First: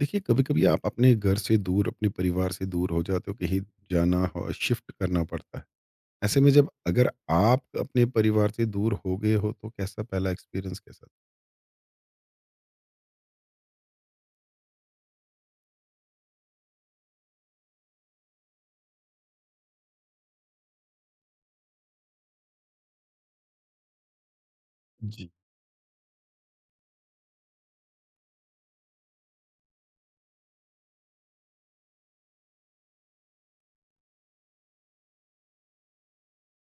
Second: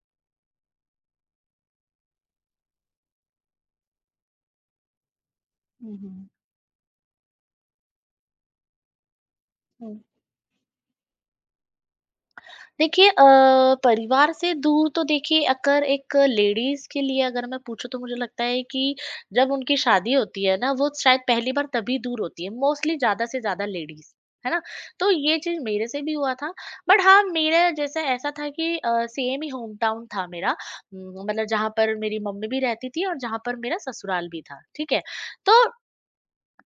देखिए, कभी कभी आप अपने घर से दूर अपने परिवार से दूर हो जाते हो। कहीं जाना हो, शिफ्ट करना पड़ता है। हुँ, हुँ, ऐसे में जब अगर आप अपने परिवार से दूर हो गए हो तो हुँ। कैसा पहला एक्सपीरियंस कैसा था? देखिए, परिवार से दूर तो देखिए, अगर एक लेडीज़ के लिए अगर मैं पूछूँ तो मुझे लगता है कि जब उनकी शादी होती है ना, वो शायद पहली बार तभी दूर होती है, मोस्टली ज़्यादा से ज़्यादा लेडीज़, है ना? तो जी। ये चीज़ मेरे से भी हुआ था। बट हाँ, मेरा जैसा ऐसा था कि सेम ही होम टाउन था मेरा। मतलब जहाँ पर मेरी मम्मी भी रहती थी और जहाँ पर मेरा ससुराल भी था, ठीक है? तो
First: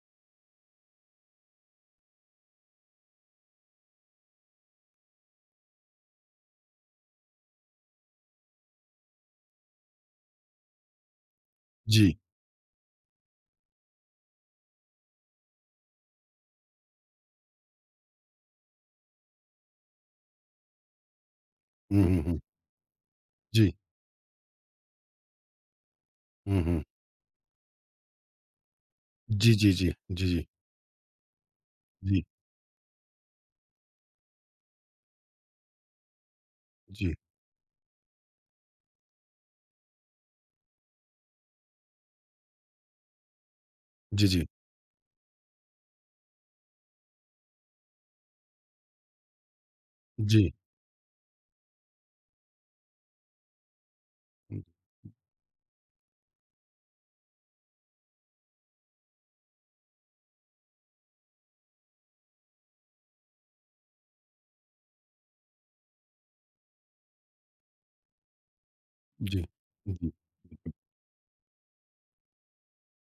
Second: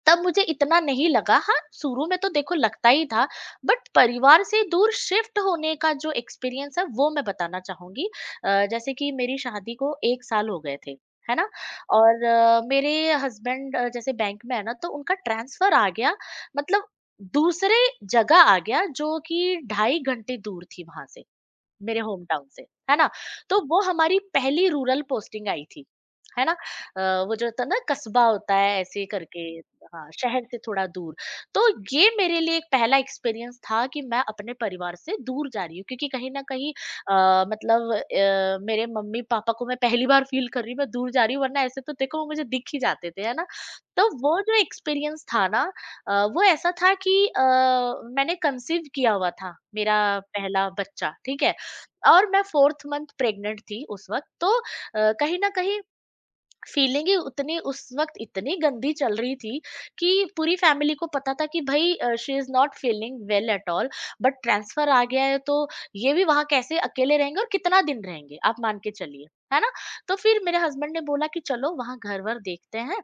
तब मुझे इतना नहीं लगा। हाँ, शुरू में तो देखो लगता ही था, बट परिवार से दूर शिफ्ट होने का जो एक्सपीरियंस है वो मैं बताना चाहूँगी। जैसे कि मेरी शादी को 1 साल हो गए थे, है ना? जी। और मेरे हस्बैंड जैसे बैंक में है ना, तो उनका ट्रांसफ़र आ गया, मतलब दूसरे जगह आ गया जो कि ढाई घंटे दूर थी वहाँ से। मेरे हम्म, हम्म, होम हम्म। टाउन से, है ना? तो जी। वो हमारी पहली रूरल पोस्टिंग आई थी, है ना? हम्म। वो जो होता है ना, कस्बा होता है ऐसे करके। जी जी जी हाँ, जी। शहर से थोड़ा दूर। तो ये जी मेरे लिए एक पहला एक्सपीरियंस था कि मैं अपने परिवार से दूर जा रही हूँ, क्योंकि कहीं न कहीं जी जी मतलब मेरे मम्मी-पापा को मैं पहली बार फ़ील कर रही हूँ, मैं दूर जा रही हूँ, वरना ऐसे तो देखो वो मुझे दिख ही जाते थे, है ना? तो वो जी। जो एक्सपीरियंस था ना, वो ऐसा था कि मैंने कंसीव किया हुआ था मेरा जी पहला बच्चा, ठीक है? और मैं 4th मंथ प्रेग्नेंट थी उस वक़्त, तो जी कहीं न कहीं फीलिंग ही उतनी उस वक़्त इतनी गंदी चल रही थी कि पूरी फैमिली को पता था कि भई she is not feeling well at all, but transfer आ गया है, तो ये भी वहाँ कैसे अकेले रहेंगे और कितना दिन रहेंगे, आप मान के चलिए, जी है ना? जी। तो फिर मेरे हस्बैंड ने बोला कि चलो वहाँ घर-वर देखते हैं,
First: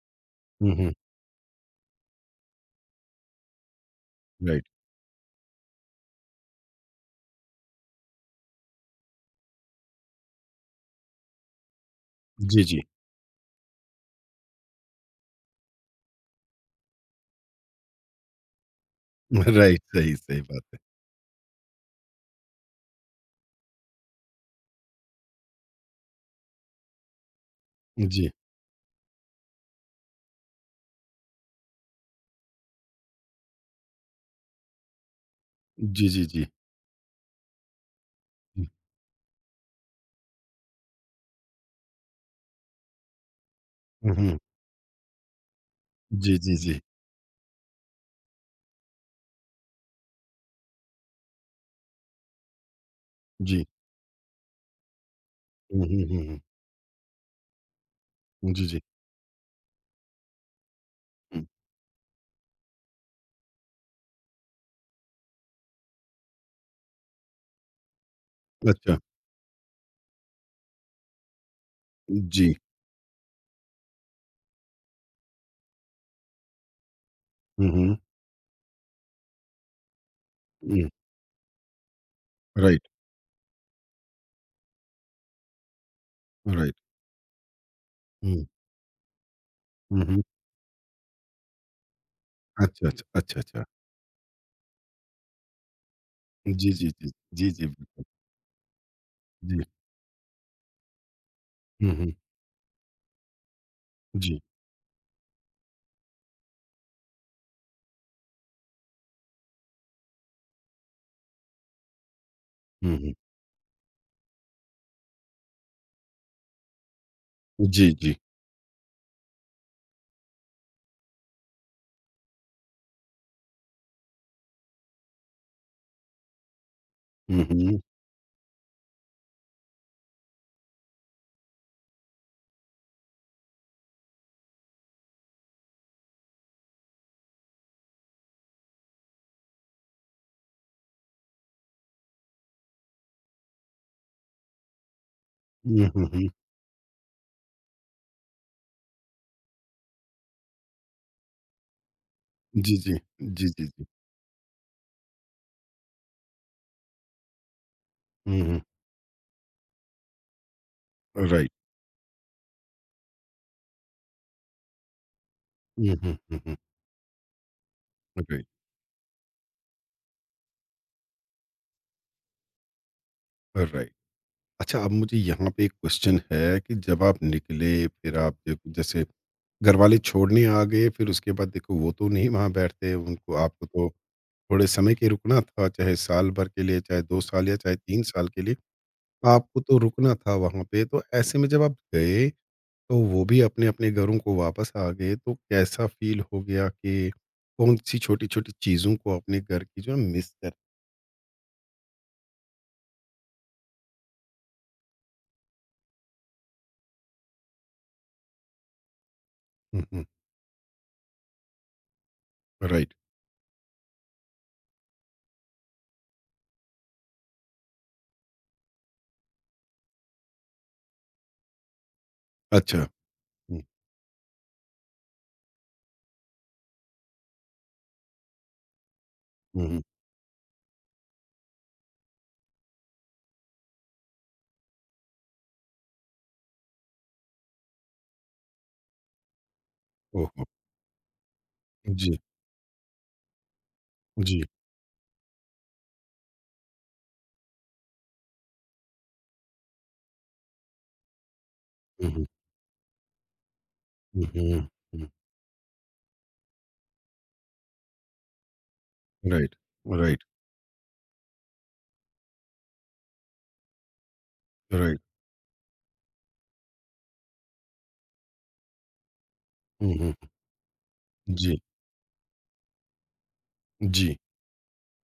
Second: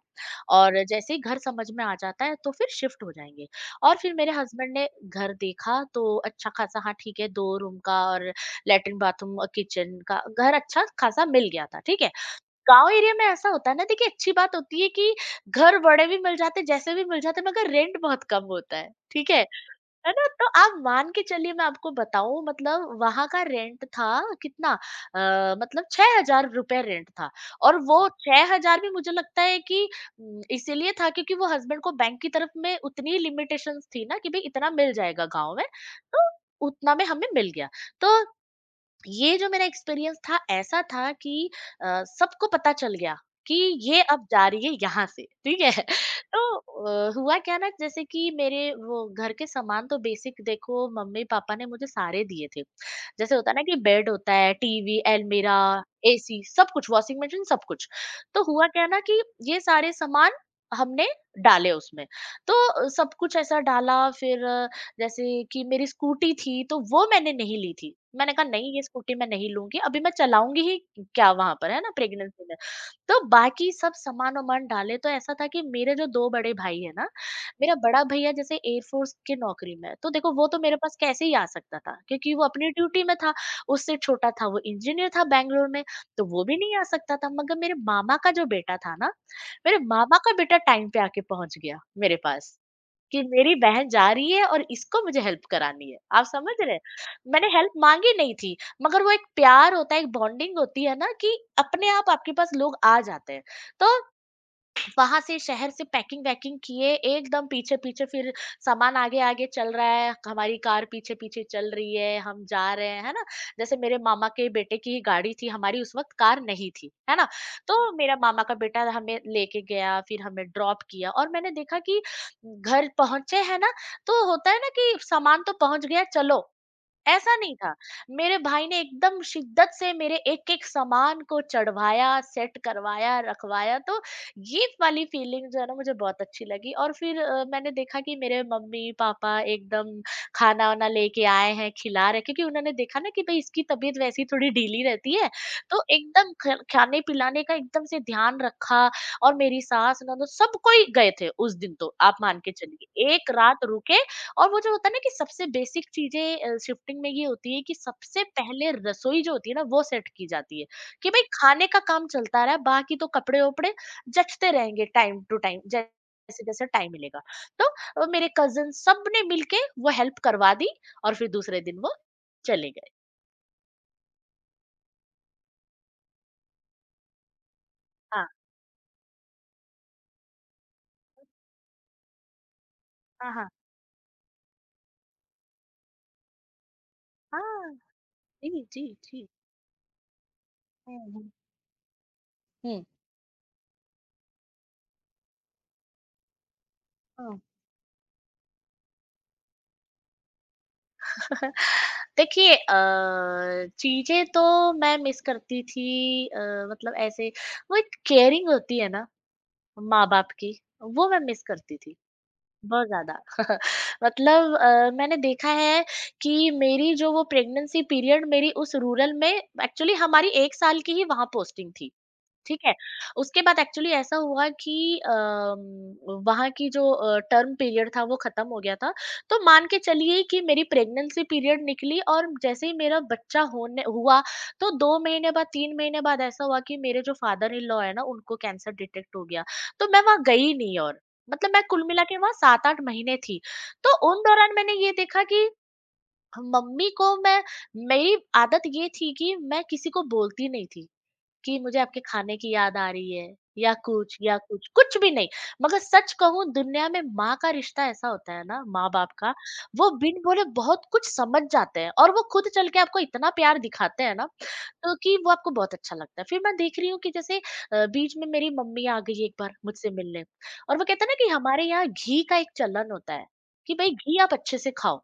हम्म, और हम्म। जैसे ही घर समझ में आ जाता है तो फिर शिफ्ट हो जाएँगे। और फिर मेरे राइट। हस्बैंड ने घर देखा तो अच्छा खासा, हाँ, ठीक है, 2 रूम का और लैट्रिन, बाथरूम और किचन का घर अच्छा खासा मिल गया था, ठीक है? जी जी। गाँव एरिया में ऐसा होता है ना, देखिए, अच्छी बात होती है कि घर बड़े भी मिल जाते हैं, जैसे भी मिल जाते हैं, मगर रेंट बहुत कम होता है, ठीक है? राइट, है सही ना? सही तो बात आप है। मान के चलिए, मैं आपको बताऊँ, मतलब वहाँ का रेंट था कितना, अ, मतलब ₹6000 रेंट था। और वो जी 6,000 भी मुझे लगता है कि इसीलिए था क्योंकि वो हस्बैंड को बैंक की तरफ में उतनी ही लिमिटेशंस थी ना कि भई इतना मिल जाएगा गाँव में, जी जी जी। तो जी। उतना में हमें मिल गया। तो ये जो मेरा एक्सपीरियंस था, ऐसा था कि सबको पता चल गया कि ये अब हम्म। जा रही है यहाँ से, ठीक है। जी तो जी जी हुआ क्या ना, जैसे कि मेरे वो घर के सामान तो बेसिक, देखो, मम्मी पापा ने मुझे सारे दिए थे। जैसे होता है ना जी। कि बेड होता है, टीवी, अलमीरा, हम्म, हम्म, हम्म, एसी, सब कुछ, वॉशिंग मशीन, सब कुछ। तो हम्म। जी हुआ जी। क्या ना कि ये सारे सामान हमने हम्म। डाले उसमें। तो सब कुछ ऐसा डाला। फिर जैसे कि मेरी स्कूटी थी तो वो मैंने नहीं ली थी। मैंने कहा नहीं, ये अच्छा। स्कूटी मैं नहीं लूँगी, अभी मैं चलाऊँगी ही क्या वहाँ पर, है ना, प्रेगनेंसी जी। में। तो बाकी सब सामान-वामान डाले, तो ऐसा था कि मेरे जो 2 बड़े भाई हैं ना, हुँ, मेरा हुँ, बड़ा भैया जैसे एयर फ़ोर्स की नौकरी में है, तो देखो वो तो मेरे हुँ। पास कैसे ही आ सकता था क्योंकि वो अपनी राइट, ड्यूटी में था। उससे छोटा था, वो इंजीनियर था बैंगलोर में, तो वो भी राइट। नहीं आ सकता था। मगर मेरे मामा का हुँ, जो बेटा था ना, मेरे हुँ, मामा हुँ। का बेटा टाइम पे आके पहुँच गया मेरे पास। अच्छा, अच्छा, कि अच्छा, मेरी अच्छा। बहन जा रही है और इसको मुझे हेल्प करानी है। आप समझ जी, रहे हैं, जी, जी। मैंने जी, जी, हेल्प बिल्कुल। मांगी नहीं थी, मगर वो एक जी। प्यार होता है, एक बॉन्डिंग होती है ना कि अपने हुँ, आप हुँ। आपके पास लोग आ जाते हैं। तो जी। वहाँ से, शहर से पैकिंग वैकिंग किए एकदम, पीछे-पीछे फिर सामान आगे-आगे चल रहा है, हमारी कार पीछे-पीछे चल रही है, हम जा रहे हुँ, हैं, है हुँ। ना? जैसे मेरे मामा के बेटे की ही गाड़ी थी, हमारी उस वक़्त कार नहीं थी, है ना? जी, तो जी। मेरा मामा का बेटा हमें लेके गया, फिर हमें ड्रॉप किया और मैंने देखा कि घर पहुँचे हैं ना, तो होता है ना कि सामान तो पहुँच गया, चलो। ऐसा हुँ, नहीं था। हुँ। मेरे भाई ने एकदम शिद्दत से मेरे एक-एक सामान को चढ़वाया, सेट करवाया, रखवाया, तो ये वाली फीलिंग जो है ना मुझे बहुत अच्छी लगी। और फिर मैंने देखा कि मेरे मम्मी-पापा एकदम खाना-वाना लेके आए हैं, खिला रहे हैं, क्योंकि उन्होंने देखा ना कि भई इसकी तबीयत वैसे ही थोड़ी ढीली रहती है, तो हुँ, हुँ, हुँ। एकदम ख खाने-पिलाने का एकदम से ध्यान रखा। और मेरी सास, ननद, सब कोई गए थे उस दिन तो, आप मान के जी, जी। चलिए। एक जी, रात जी, जी। रुके। और वो जो होता है ना कि सबसे बेसिक चीज़ें, शिफ्टिंग में ये होती है कि सबसे हुँ, हुँ। पहले रसोई जो होती है ना वो सेट की जाती है कि भाई राइट। खाने का काम चलता रहा, बाकी तो कपड़े-वपड़े जचते रहेंगे टाइम टू टाइम, हुँ, हुँ, हुँ, हुँ। जैसे-जैसे टाइम मिलेगा। तो मेरे राइट, कज़िन सब ने मिलके वो हेल्प करवा दी और फिर दूसरे दिन वो चले गए। राइट। अच्छा, अब मुझे यहाँ पे एक क्वेश्चन है कि जब आप निकले, फिर हाँ। आप ज जैसे घरवाले छोड़ने आ गए, फिर उसके बाद देखो वो तो नहीं वहाँ बैठते, हाँ, उनको हाँ। आपको तो थोड़े समय के रुकना था, चाहे साल भर के लिए, चाहे 2 साल या हाँ। चाहे 3 साल के लिए। जी, जी, जी। आपको तो रुकना था वहाँ पे, तो हुँ, हुँ। ऐसे में जब आप गए, हुँ। तो वो भी अपने-अपने घरों को वापस आ गए, तो कैसा फ़ील हो गया कि हुँ। कौन-सी छोटी-छोटी चीज़ों को अपने घर की जो है मिस कर। देखिए, चीज़ें तो मैं मिस करती थी, अ, मतलब ऐसे वो एक केयरिंग होती है ना हुँ, हुँ। माँ-बाप की, वो मैं मिस करती थी, बहुत राइट। ज़्यादा। मतलब मैंने देखा है कि मेरी जो वो प्रेग्नेंसी पीरियड मेरी उस रूरल में, एक्चुअली हमारी 1 साल की ही वहाँ पोस्टिंग थी। ठीक है? अच्छा। उसके बाद हुँ, एक्चुअली ऐसा हुआ कि अम, वहाँ की जो टर्म पीरियड था वो खत्म हो गया था। तो हुँ, मान के हुँ। चलिए कि मेरी प्रेग्नेंसी पीरियड निकली, और जैसे ही मेरा बच्चा होने हुआ तो 2 महीने बाद, 3 महीने बाद ऐसा हुआ कि मेरे जो फादर इन लॉ है ना, उनको कैंसर डिटेक्ट हो गया। तो मैं वहाँ ओहो! गई नहीं, और मतलब मैं कुल मिला के जी, वहाँ 7-8 महीने थी। तो उन जी। दौरान मैंने ये देखा कि मम्मी को मैं, मेरी आदत ये थी कि मैं किसी को बोलती नहीं थी कि मुझे आपके हुँ, हुँ, खाने की याद आ रही है या कुछ, हुँ, या हुँ, कुछ, कुछ हुँ। भी नहीं। मगर सच कहूं, दुनिया में माँ का रिश्ता ऐसा होता है ना, माँ बाप का, राइट, वो बिन राइट, बोले बहुत कुछ समझ जाते हैं और वो खुद चल के आपको इतना प्यार दिखाते हैं ना, तो राइट। कि वो आपको बहुत अच्छा लगता है। फिर मैं देख रही हूँ कि जैसे बीच में मेरी मम्मी आ गई एक बार मुझसे हुँ, हुँ। मिलने, और वो कहते हैं ना कि जी, हमारे यहाँ घी का एक चलन होता है कि भाई जी। घी आप अच्छे से खाओ।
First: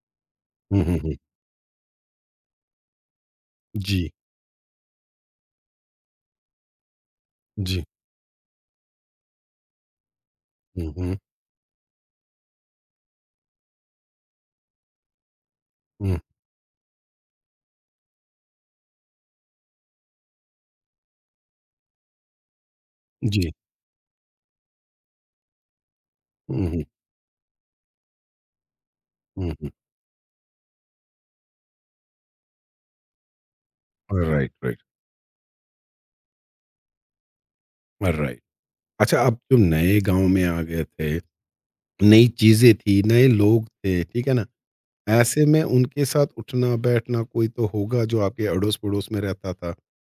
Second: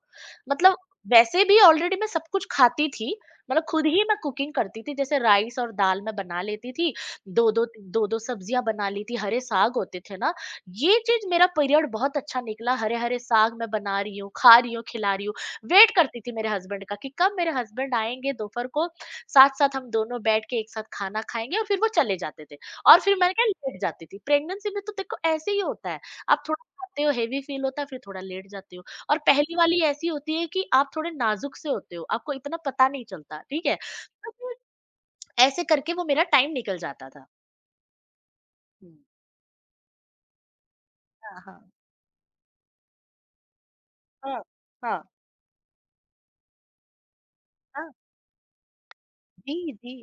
मतलब, हुँ, हुँ, हुँ। वैसे भी ऑलरेडी मैं सब कुछ खाती थी, मतलब खुद ही जी, मैं कुकिंग करती थी, जैसे राइस और दाल मैं बना लेती थी। दो दो जी। दो दो सब्जियां बना ली थी, हरे साग होते थे ना, हुँ, ये हुँ, चीज मेरा पीरियड बहुत अच्छा निकला। हरे हरे साग मैं बना रही हूँ, खा रही हूँ, खिला रही हूँ। वेट हुँ। करती थी मेरे हस्बैंड का कि कब मेरे हस्बैंड आएंगे दोपहर को, साथ साथ हम दोनों बैठ के एक साथ खाना खाएंगे, और फिर वो चले जाते थे। और फिर मैंने क्या, जी। लेट जाती थी प्रेगनेंसी में, तो देखो ऐसे ही होता है, आप थोड़ा हुँ, हुँ, खाते हो हेवी फील होता है, फिर थोड़ा लेट जाते हो। और हुँ, पहली हुँ। वाली ऐसी होती है कि आप थोड़े नाजुक से होते हो, आपको इतना पता नहीं चलता, ठीक है? तो राइट, फिर राइट, ऐसे करके वो मेरा टाइम निकल जाता था। राइट। हुँ। अच्छा, आप जो नए गाँव में आ गए थे, हाँ, नई चीज़ें थी, नए लोग थे, ठीक है ना? हाँ। ऐसे में उनके साथ उठना-बैठना कोई तो होगा जो आपके अड़ोस-पड़ोस में रहता जी, था, जी।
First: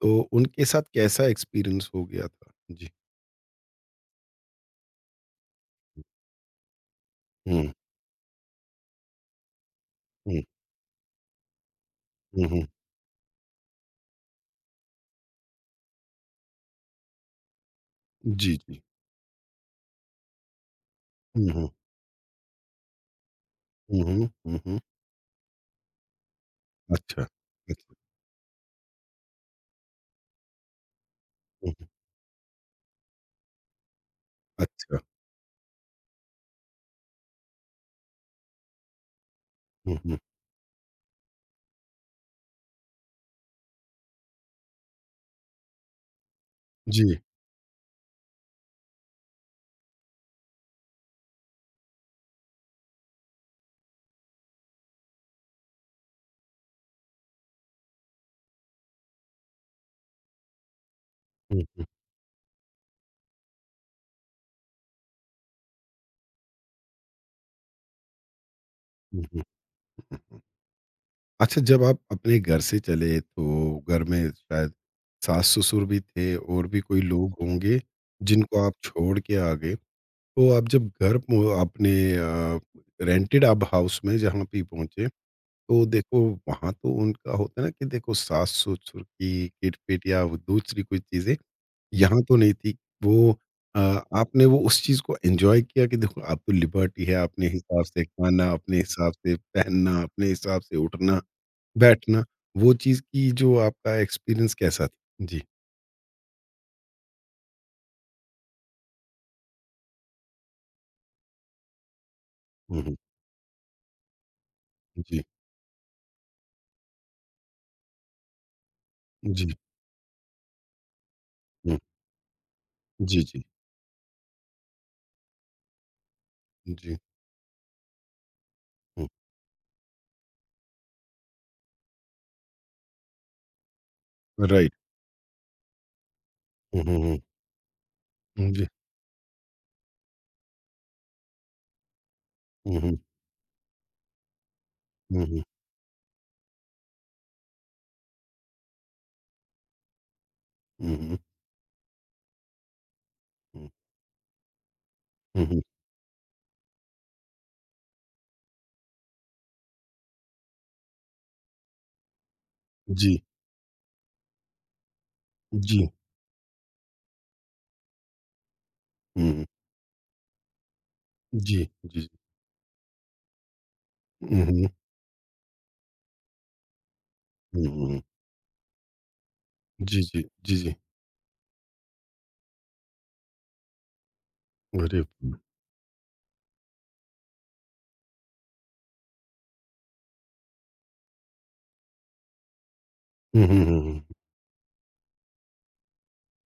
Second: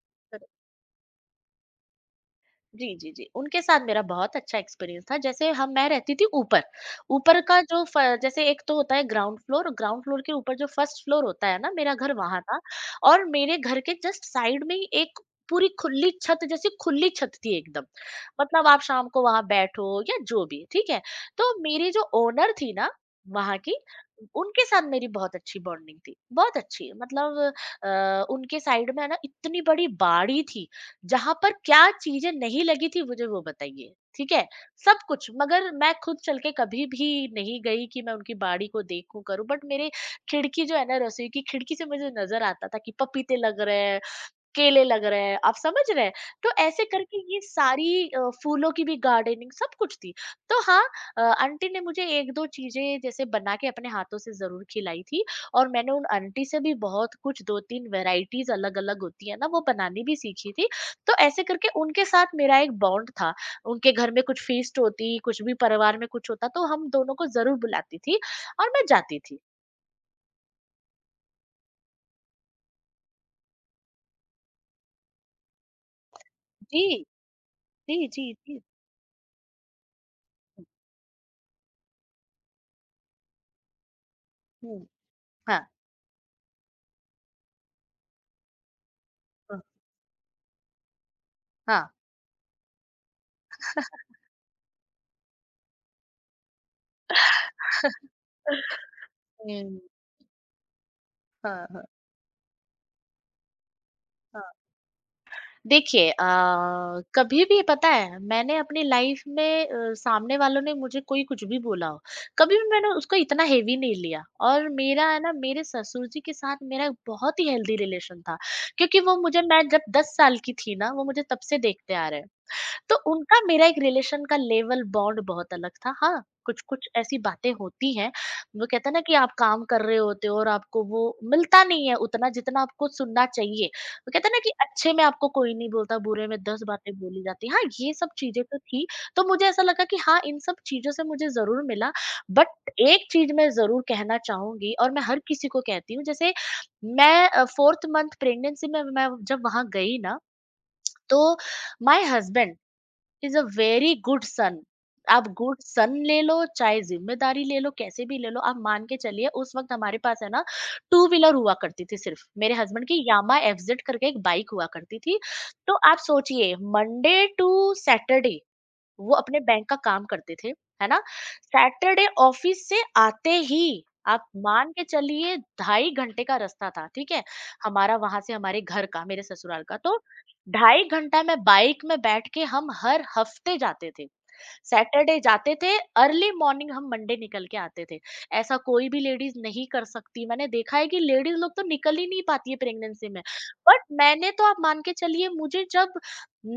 तो उनके साथ कैसा एक्सपीरियंस हो गया था? जी। जी, जी, जी। उनके साथ मेरा बहुत अच्छा एक्सपीरियंस था। जैसे हम मैं रहती थी ऊपर, ऊपर का हुँ, जो फ जैसे, एक तो होता है ग्राउंड फ्लोर के हुँ, ऊपर जो फर्स्ट फ्लोर होता है ना, मेरा घर वहाँ हुँ, था। हुँ। और मेरे घर के जस्ट साइड में ही एक पूरी खुली छत, जैसी खुली छत थी एकदम। जी, मतलब आप जी। शाम को वहाँ बैठो या जो भी, ठीक है? हुँ, तो हुँ, मेरी जो ओनर थी ना वहाँ की, हुँ, हुँ, हुँ, उनके हुँ। साथ मेरी बहुत अच्छी बॉन्डिंग थी, बहुत अच्छी। अच्छा, मतलब अच्छा। उनके साइड में है ना इतनी बड़ी बाड़ी थी जहाँ पर हुँ, हुँ। क्या चीजें नहीं लगी थी, मुझे वो बताइए, ठीक है, अच्छा। सब कुछ। मगर मैं खुद चल के कभी भी नहीं गई कि मैं उनकी बाड़ी को देखूं करूं, बट मेरे हुँ, हुँ। खिड़की जो है ना, रसोई की खिड़की से मुझे नजर आता था कि पपीते लग रहे हैं, केले लग रहे हैं, आप समझ रहे हैं? तो ऐसे जी। करके ये सारी फूलों की भी गार्डनिंग सब कुछ थी। तो हाँ आंटी ने मुझे 1-2 चीज़ें जैसे बना के अपने हाथों से ज़रूर खिलाई थी और मैंने उन आंटी से भी बहुत कुछ 2-3 वैराइटीज़ अलग-अलग होती है ना, वो बनानी भी सीखी थी। तो ऐसे हुँ, करके हुँ, उनके साथ मेरा एक बॉन्ड था। उनके घर में कुछ फ़ीस्ट होती, कुछ भी परिवार में कुछ होता तो हम दोनों को ज़रूर बुलाती थी और मैं जाती हुँ, थी। हुँ, हुँ, हुँ। अच्छा, जब आप अपने घर से चले तो घर में शायद सास-ससुर भी थे और भी जी, कोई लोग होंगे, जी, जी, जी। जिनको आप छोड़ के आ गए? तो हुँ, आप जब घर पहुँ अपने अ, रेंटेड आप हाउस में जहाँ पे हुँ। पहुँचे, हाँ, तो देखो वहाँ तो उनका होता है ना कि देखो सास-ससुर की हाँ, किट-पिट या वो दूसरी कोई चीज़ें, हाँ। यहाँ तो नहीं थी। वो अ, आपने वो उस चीज़ को एन्जॉय किया कि देखो अब तो लिबर्टी है, अपने हिसाब से खाना, अपने हिसाब से हुँ। पहनना, अपने हिसाब से उठना, हाँ, हाँ, बैठना। वो चीज़ की जो आपका हाँ। एक्सपीरियंस कैसा था? जी। देखिए कभी भी पता है मैंने अपनी लाइफ में सामने वालों ने मुझे कोई कुछ भी बोला हो, कभी भी हुँ, मैंने हुँ। उसको इतना हेवी नहीं लिया। और मेरा है जी, ना मेरे ससुर जी के साथ मेरा बहुत ही हेल्दी रिलेशन था क्योंकि वो मुझे जी। मैं जब 10 साल की थी ना, वो मुझे तब से हुँ। देखते आ रहे हैं। तो जी, उनका जी, मेरा एक रिलेशन का लेवल बॉन्ड बहुत अलग था। हाँ, कुछ-कुछ जी। ऐसी बातें होती हैं, वो कहते हैं ना हुँ। कि आप काम कर रहे होते हो और आपको वो मिलता नहीं है उतना जितना आपको सुनना चाहिए। वो कहते हैं ना कि राइट। अच्छे में आपको कोई नहीं बोलता, बुरे में 10 हुँ, बातें हुँ, हुँ। बोली जाती हैं। हाँ, ये सब चीज़ें हुँ, तो जी। थी, तो मुझे ऐसा लगा कि हाँ, इन सब चीज़ों से मुझे ज़रूर मिला, बट हुँ, हुँ, एक चीज़ मैं ज़रूर कहना चाहूँगी और मैं हर हुँ, हुँ, किसी को कहती हूँ। जैसे मैं 4th मंथ प्रेगनेंसी में मैं जब वहाँ गई ना, हुँ, तो my husband is a hmm, very good son. आप हुँ, हुँ। गुड सन ले लो चाहे जिम्मेदारी ले लो कैसे भी ले लो, आप मान के चलिए उस वक्त हमारे पास है ना टू व्हीलर हुआ करती थी। सिर्फ मेरे हस्बैंड की जी, यामा एफजेड करके एक बाइक हुआ करती थी। तो जी। आप सोचिए मंडे टू सैटरडे वो अपने हुँ। बैंक का काम करते थे, है ना? जी, सैटरडे जी। ऑफिस से आते ही आप हुँ, हुँ, मान के चलिए 2.5 घंटे का रास्ता था, ठीक है? हुँ, हमारा हुँ। वहाँ से हमारे घर का, मेरे ससुराल का। तो जी, जी, जी, जी। 2.5 घंटा मैं बाइक में बैठ के हम हर हफ्ते जाते थे। अरे! सैटरडे जाते थे, अर्ली मॉर्निंग हम मंडे निकल के आते थे। ऐसा कोई भी लेडीज नहीं कर सकती, मैंने देखा है कि लेडीज लोग तो निकल ही नहीं पाती है प्रेगनेंसी में। हुँ, हुँ, हुँ, बट हुँ, मैंने तो आप मान के चलिए मुझे जब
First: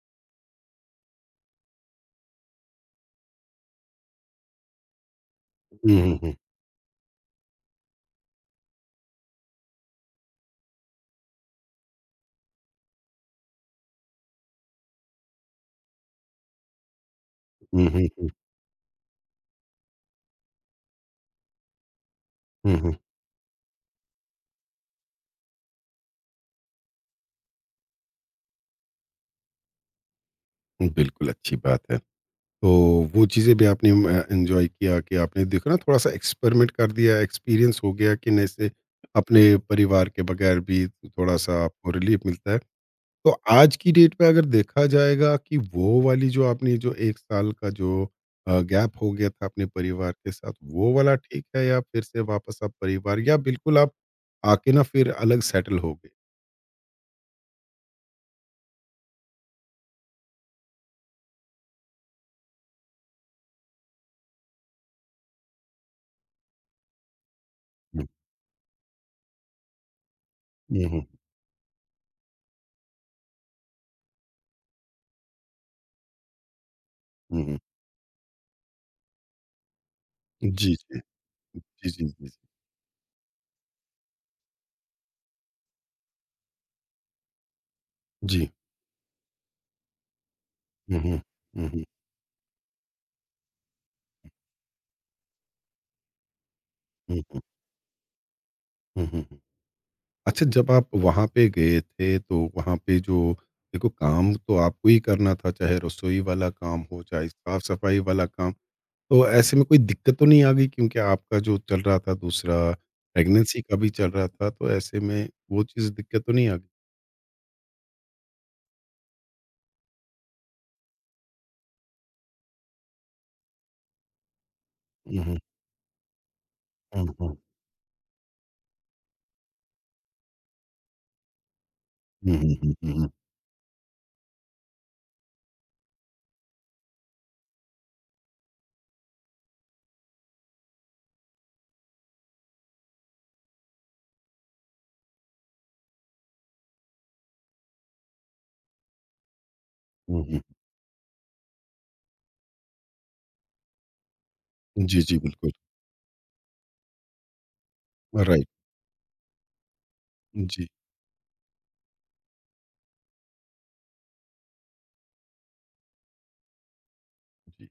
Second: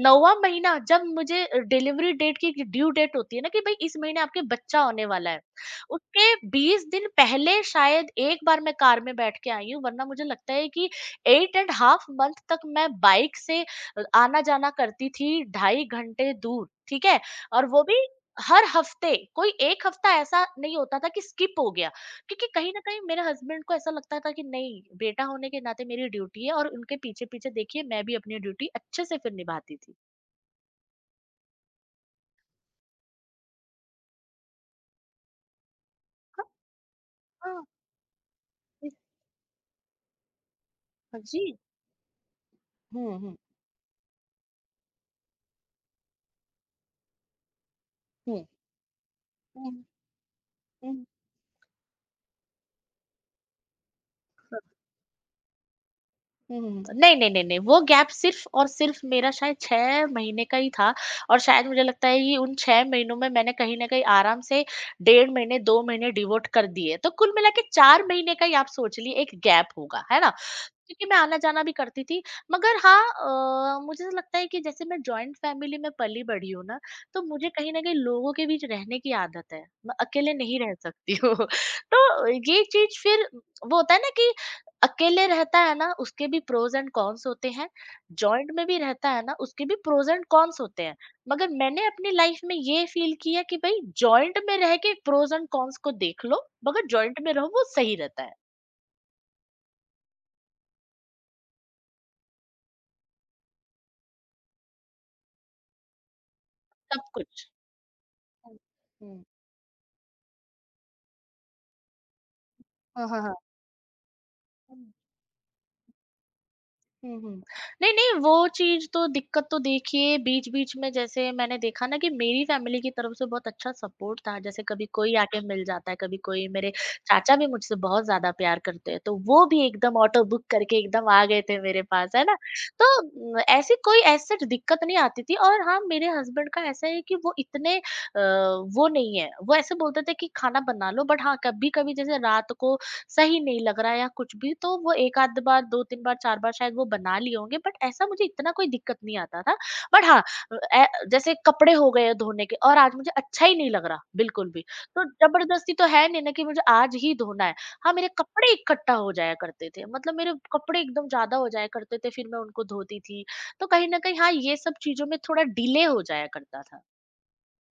नौवा महीना जब मुझे डिलीवरी डेट की ड्यू डेट होती है ना कि भाई इस महीने आपके बच्चा होने वाला है, हुँ, हुँ, उसके हुँ, 20 दिन पहले शायद एक बार मैं कार में बैठ के आई हूँ। वरना मुझे लगता है कि 8.5 मंथ तक मैं बाइक से आना जाना करती थी 2.5 घंटे दूर, ठीक है? और वो हुँ, भी हुँ, हुँ, हर हफ्ते, कोई एक हफ्ता ऐसा नहीं होता था कि स्किप हो गया क्योंकि कहीं ना हुँ, कहीं मेरे हस्बैंड को ऐसा लगता था कि नहीं बेटा होने के नाते मेरी ड्यूटी है और उनके पीछे पीछे देखिए मैं भी अपनी ड्यूटी अच्छे से फिर निभाती थी। हुँ, बिल्कुल अच्छी बात है। तो वो चीज़ें भी आपने एन्जॉय किया कि आपने देखो ना थोड़ा-सा हाँ, एक्सपेरिमेंट कर दिया, हाँ, एक्सपीरियंस हो गया कि नहीं से इस- अपने परिवार के बगैर भी जी। थोड़ा-सा आपको रिलीफ़ मिलता है। हम्म। तो हम्म। आज की डेट में अगर देखा जाएगा कि वो वाली जो आपने जो 1 साल का जो हम्म। गैप हो गया था अपने परिवार के साथ, वो हम्म, वाला ठीक है या फिर से वापस आप परिवार या बिल्कुल आप आके ना फिर अलग सेटल हो गए? हुँ, नहीं, नहीं, नहीं, नहीं, वो गैप सिर्फ़ और सिर्फ़ मेरा शायद 6 महीने का ही था और शायद मुझे लगता है कि उन 6 महीनों में मैंने कहीं न कहीं आराम से 1.5 महीने, 2 महीने डिवोट कर दिए। तो कुल मिला के 4 हुँ, महीने का ही आप सोच लिए एक गैप होगा, है ना? हुँ, हुँ, क्योंकि मैं आना-जाना भी करती थी। मगर हाँ मुझे ऐसा लगता है कि जैसे मैं जॉइंट फैमिली में पली-बढ़ी हूँ ना, तो हुँ, मुझे हुँ। कहीं न कहीं लोगों के बीच रहने की आदत है। मैं अकेले नहीं जी, रह जी। सकती हूँ। जी, जी, जी, तो जी। ये चीज़ फिर वो होता है ना कि अकेले रहता है ना, उसके भी प्रोज़ एंड कॉन्स होते हैं। जी। जॉइंट में भी रहता है ना, उसके भी प्रोज़ एंड कॉन्स होते हैं। हुँ, हुँ। मगर हुँ, हुँ, मैंने अपनी लाइफ़ में ये फ़ील किया कि भई जॉइंट में रह के प्रोज़ एंड कॉन्स को देख लो, मगर जॉइंट हुँ, में हुँ, रहो वो सही रहता है, हुँ, हुँ, हुँ। अच्छा, जब आप वहाँ पे गए थे तो वहाँ पे जो देखो काम तो आपको ही करना था, चाहे रसोई वाला काम हो, सब चाहे कुछ। साफ-सफाई वाला काम, हुँ। हुँ। तो ऐसे में कोई दिक्कत तो नहीं आ गई क्योंकि आपका जो चल रहा था दूसरा हाँ, हाँ, हाँ। प्रेगनेंसी का भी चल रहा था, तो हुँ, ऐसे में वो चीज़ दिक्कत तो नहीं आ गई? हुँ, हुँ। नहीं, नहीं वो चीज़ तो दिक्कत तो देखिए बीच-बीच में जैसे मैंने देखा ना कि मेरी फैमिली की तरफ से बहुत अच्छा सपोर्ट था, जैसे कभी कोई हुँ, हुँ, आके मिल जाता है, कभी कोई मेरे हुँ, हुँ। चाचा भी मुझसे बहुत ज़्यादा प्यार करते हैं, तो वो भी एकदम ऑटो बुक करके एकदम आ गए थे मेरे पास, है हुँ, ना? हुँ, हुँ, तो हुँ, ऐसी कोई एज़ सच दिक्कत नहीं आती थी। और हाँ, मेरे हस्बैंड का ऐसा है कि वो इतने वो नहीं है, वो ऐसे बोलते थे कि खाना बना लो बट हाँ, कभी-कभी जैसे रात को सही नहीं लग रहा है या कुछ भी तो वो 1 आध बार, 2-3 बार, 4 बार शायद वो बना लिए होंगे। बट ऐसा मुझे इतना कोई दिक्कत नहीं आता था। बट हाँ, हुँ, हुँ, हुँ। ए जैसे कपड़े हो गए धोने के और आज मुझे अच्छा ही नहीं लग रहा बिल्कुल भी। जी, तो जी, बिल्कुल। ज़बरदस्ती तो है नहीं ना कि मुझे आज ही धोना है। हाँ, मेरे राइट। कपड़े इकट्ठा हो जाया करते थे मतलब मेरे जी, कपड़े एकदम ज़्यादा हो जाया करते थे फिर मैं उनको धोती थी। तो कहीं न कहीं हाँ, ये सब चीज़ों में थोड़ा डिले हो जाया करता था। जी।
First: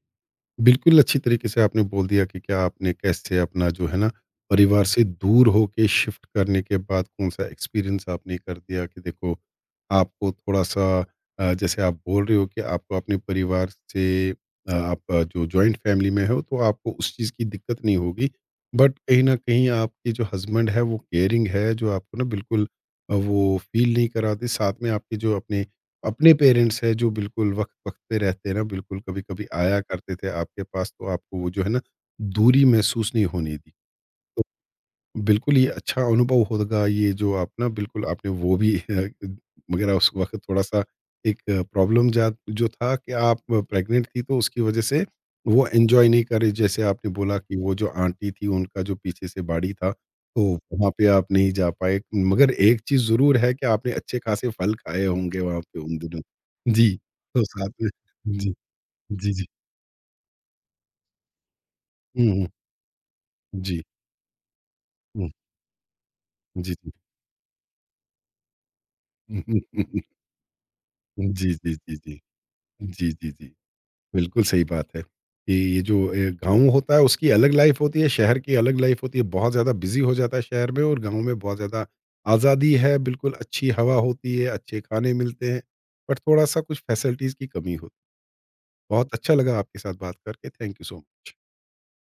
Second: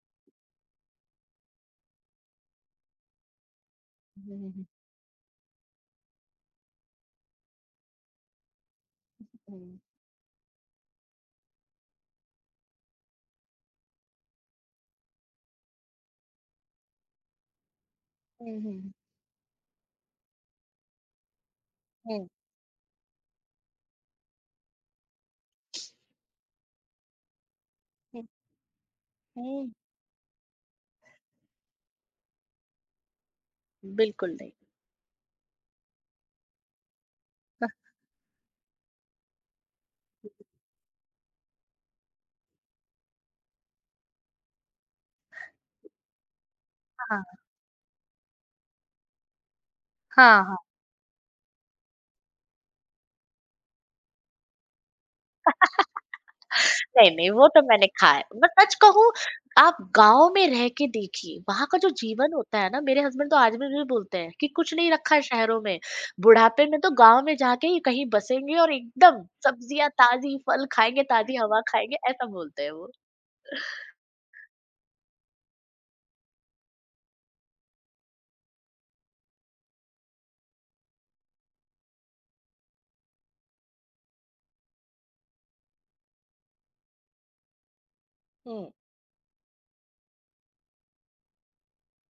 बिल्कुल अच्छी तरीके से आपने बोल दिया कि क्या आपने कैसे अपना जो है ना हुँ, हुँ, परिवार से दूर होके शिफ्ट करने के बाद कौन सा एक्सपीरियंस आपने कर दिया कि देखो हुँ, आपको थोड़ा सा जैसे आप बोल रहे हो कि आपको अपने परिवार से आप जो जॉइंट फैमिली में हो तो आपको उस चीज़ की दिक्कत नहीं होगी, हुँ, हुँ, बट कहीं ना कहीं आपके जो हस्बैंड है वो केयरिंग है जो आपको ना हुँ, बिल्कुल वो फील नहीं कराते। साथ में आपके जो अपने अपने पेरेंट्स हैं जो बिल्कुल वक़्त-वक़्त पे हुँ, रहते हैं ना, बिल्कुल कभी-कभी हुँ। आया करते थे आपके पास, तो आपको वो जो है ना, दूरी महसूस नहीं होने दी। बिल्कुल नहीं। बिल्कुल, ये अच्छा अनुभव होगा, ये जो आप ना हाँ, बिल्कुल आपने वो भी मगर उस वक़्त थोड़ा-सा एक प्रॉब्लम जा जो था कि आप प्रेग्नेंट थी, तो उसकी वज़ह से वो एन्जॉय नहीं कर रही, जैसे आपने बोला कि वो जो आंटी थी उनका जो पीछे से बाड़ी था, हाँ, तो हाँ। वहाँ पे आप नहीं जा पाए। मगर एक चीज़ ज़रूर है कि आपने अच्छे खासे फल खाए होंगे वहाँ पे उन दिनों। जी। नहीं, नहीं, तो वो तो साथ मैंने में। खाया है। मैं जी, सच कहूँ जी, जी। आप गाँव में रह के देखिए, वहाँ का जो हुँ, जीवन हुँ। होता है ना मेरे हस्बैंड तो आज भी जी। मुझे बोलते हैं कि कुछ नहीं रखा है हुँ। शहरों में, बुढ़ापे जी, में तो जी। गाँव में जाके ही कहीं बसेंगे और एकदम सब्जियाँ ताज़ी, फल खाएँगे, ताज़ी जी, हवा जी, जी, खाएँगे, जी। ऐसा बोलते हैं वो। जी, जी, जी। बिल्कुल सही बात है कि ये जो गाँव होता है उसकी अलग लाइफ होती है, शहर की अलग लाइफ होती है। बहुत ज़्यादा बिज़ी हो जाता है शहर में और गाँव में बहुत ज़्यादा आज़ादी है, बिल्कुल अच्छी हवा होती है, अच्छे खाने मिलते हैं, बट थोड़ा-सा कुछ फैसिलिटीज़ की कमी होती है। हुँ। बहुत अच्छा लगा आपके साथ बात करके, थैंक यू सो मच।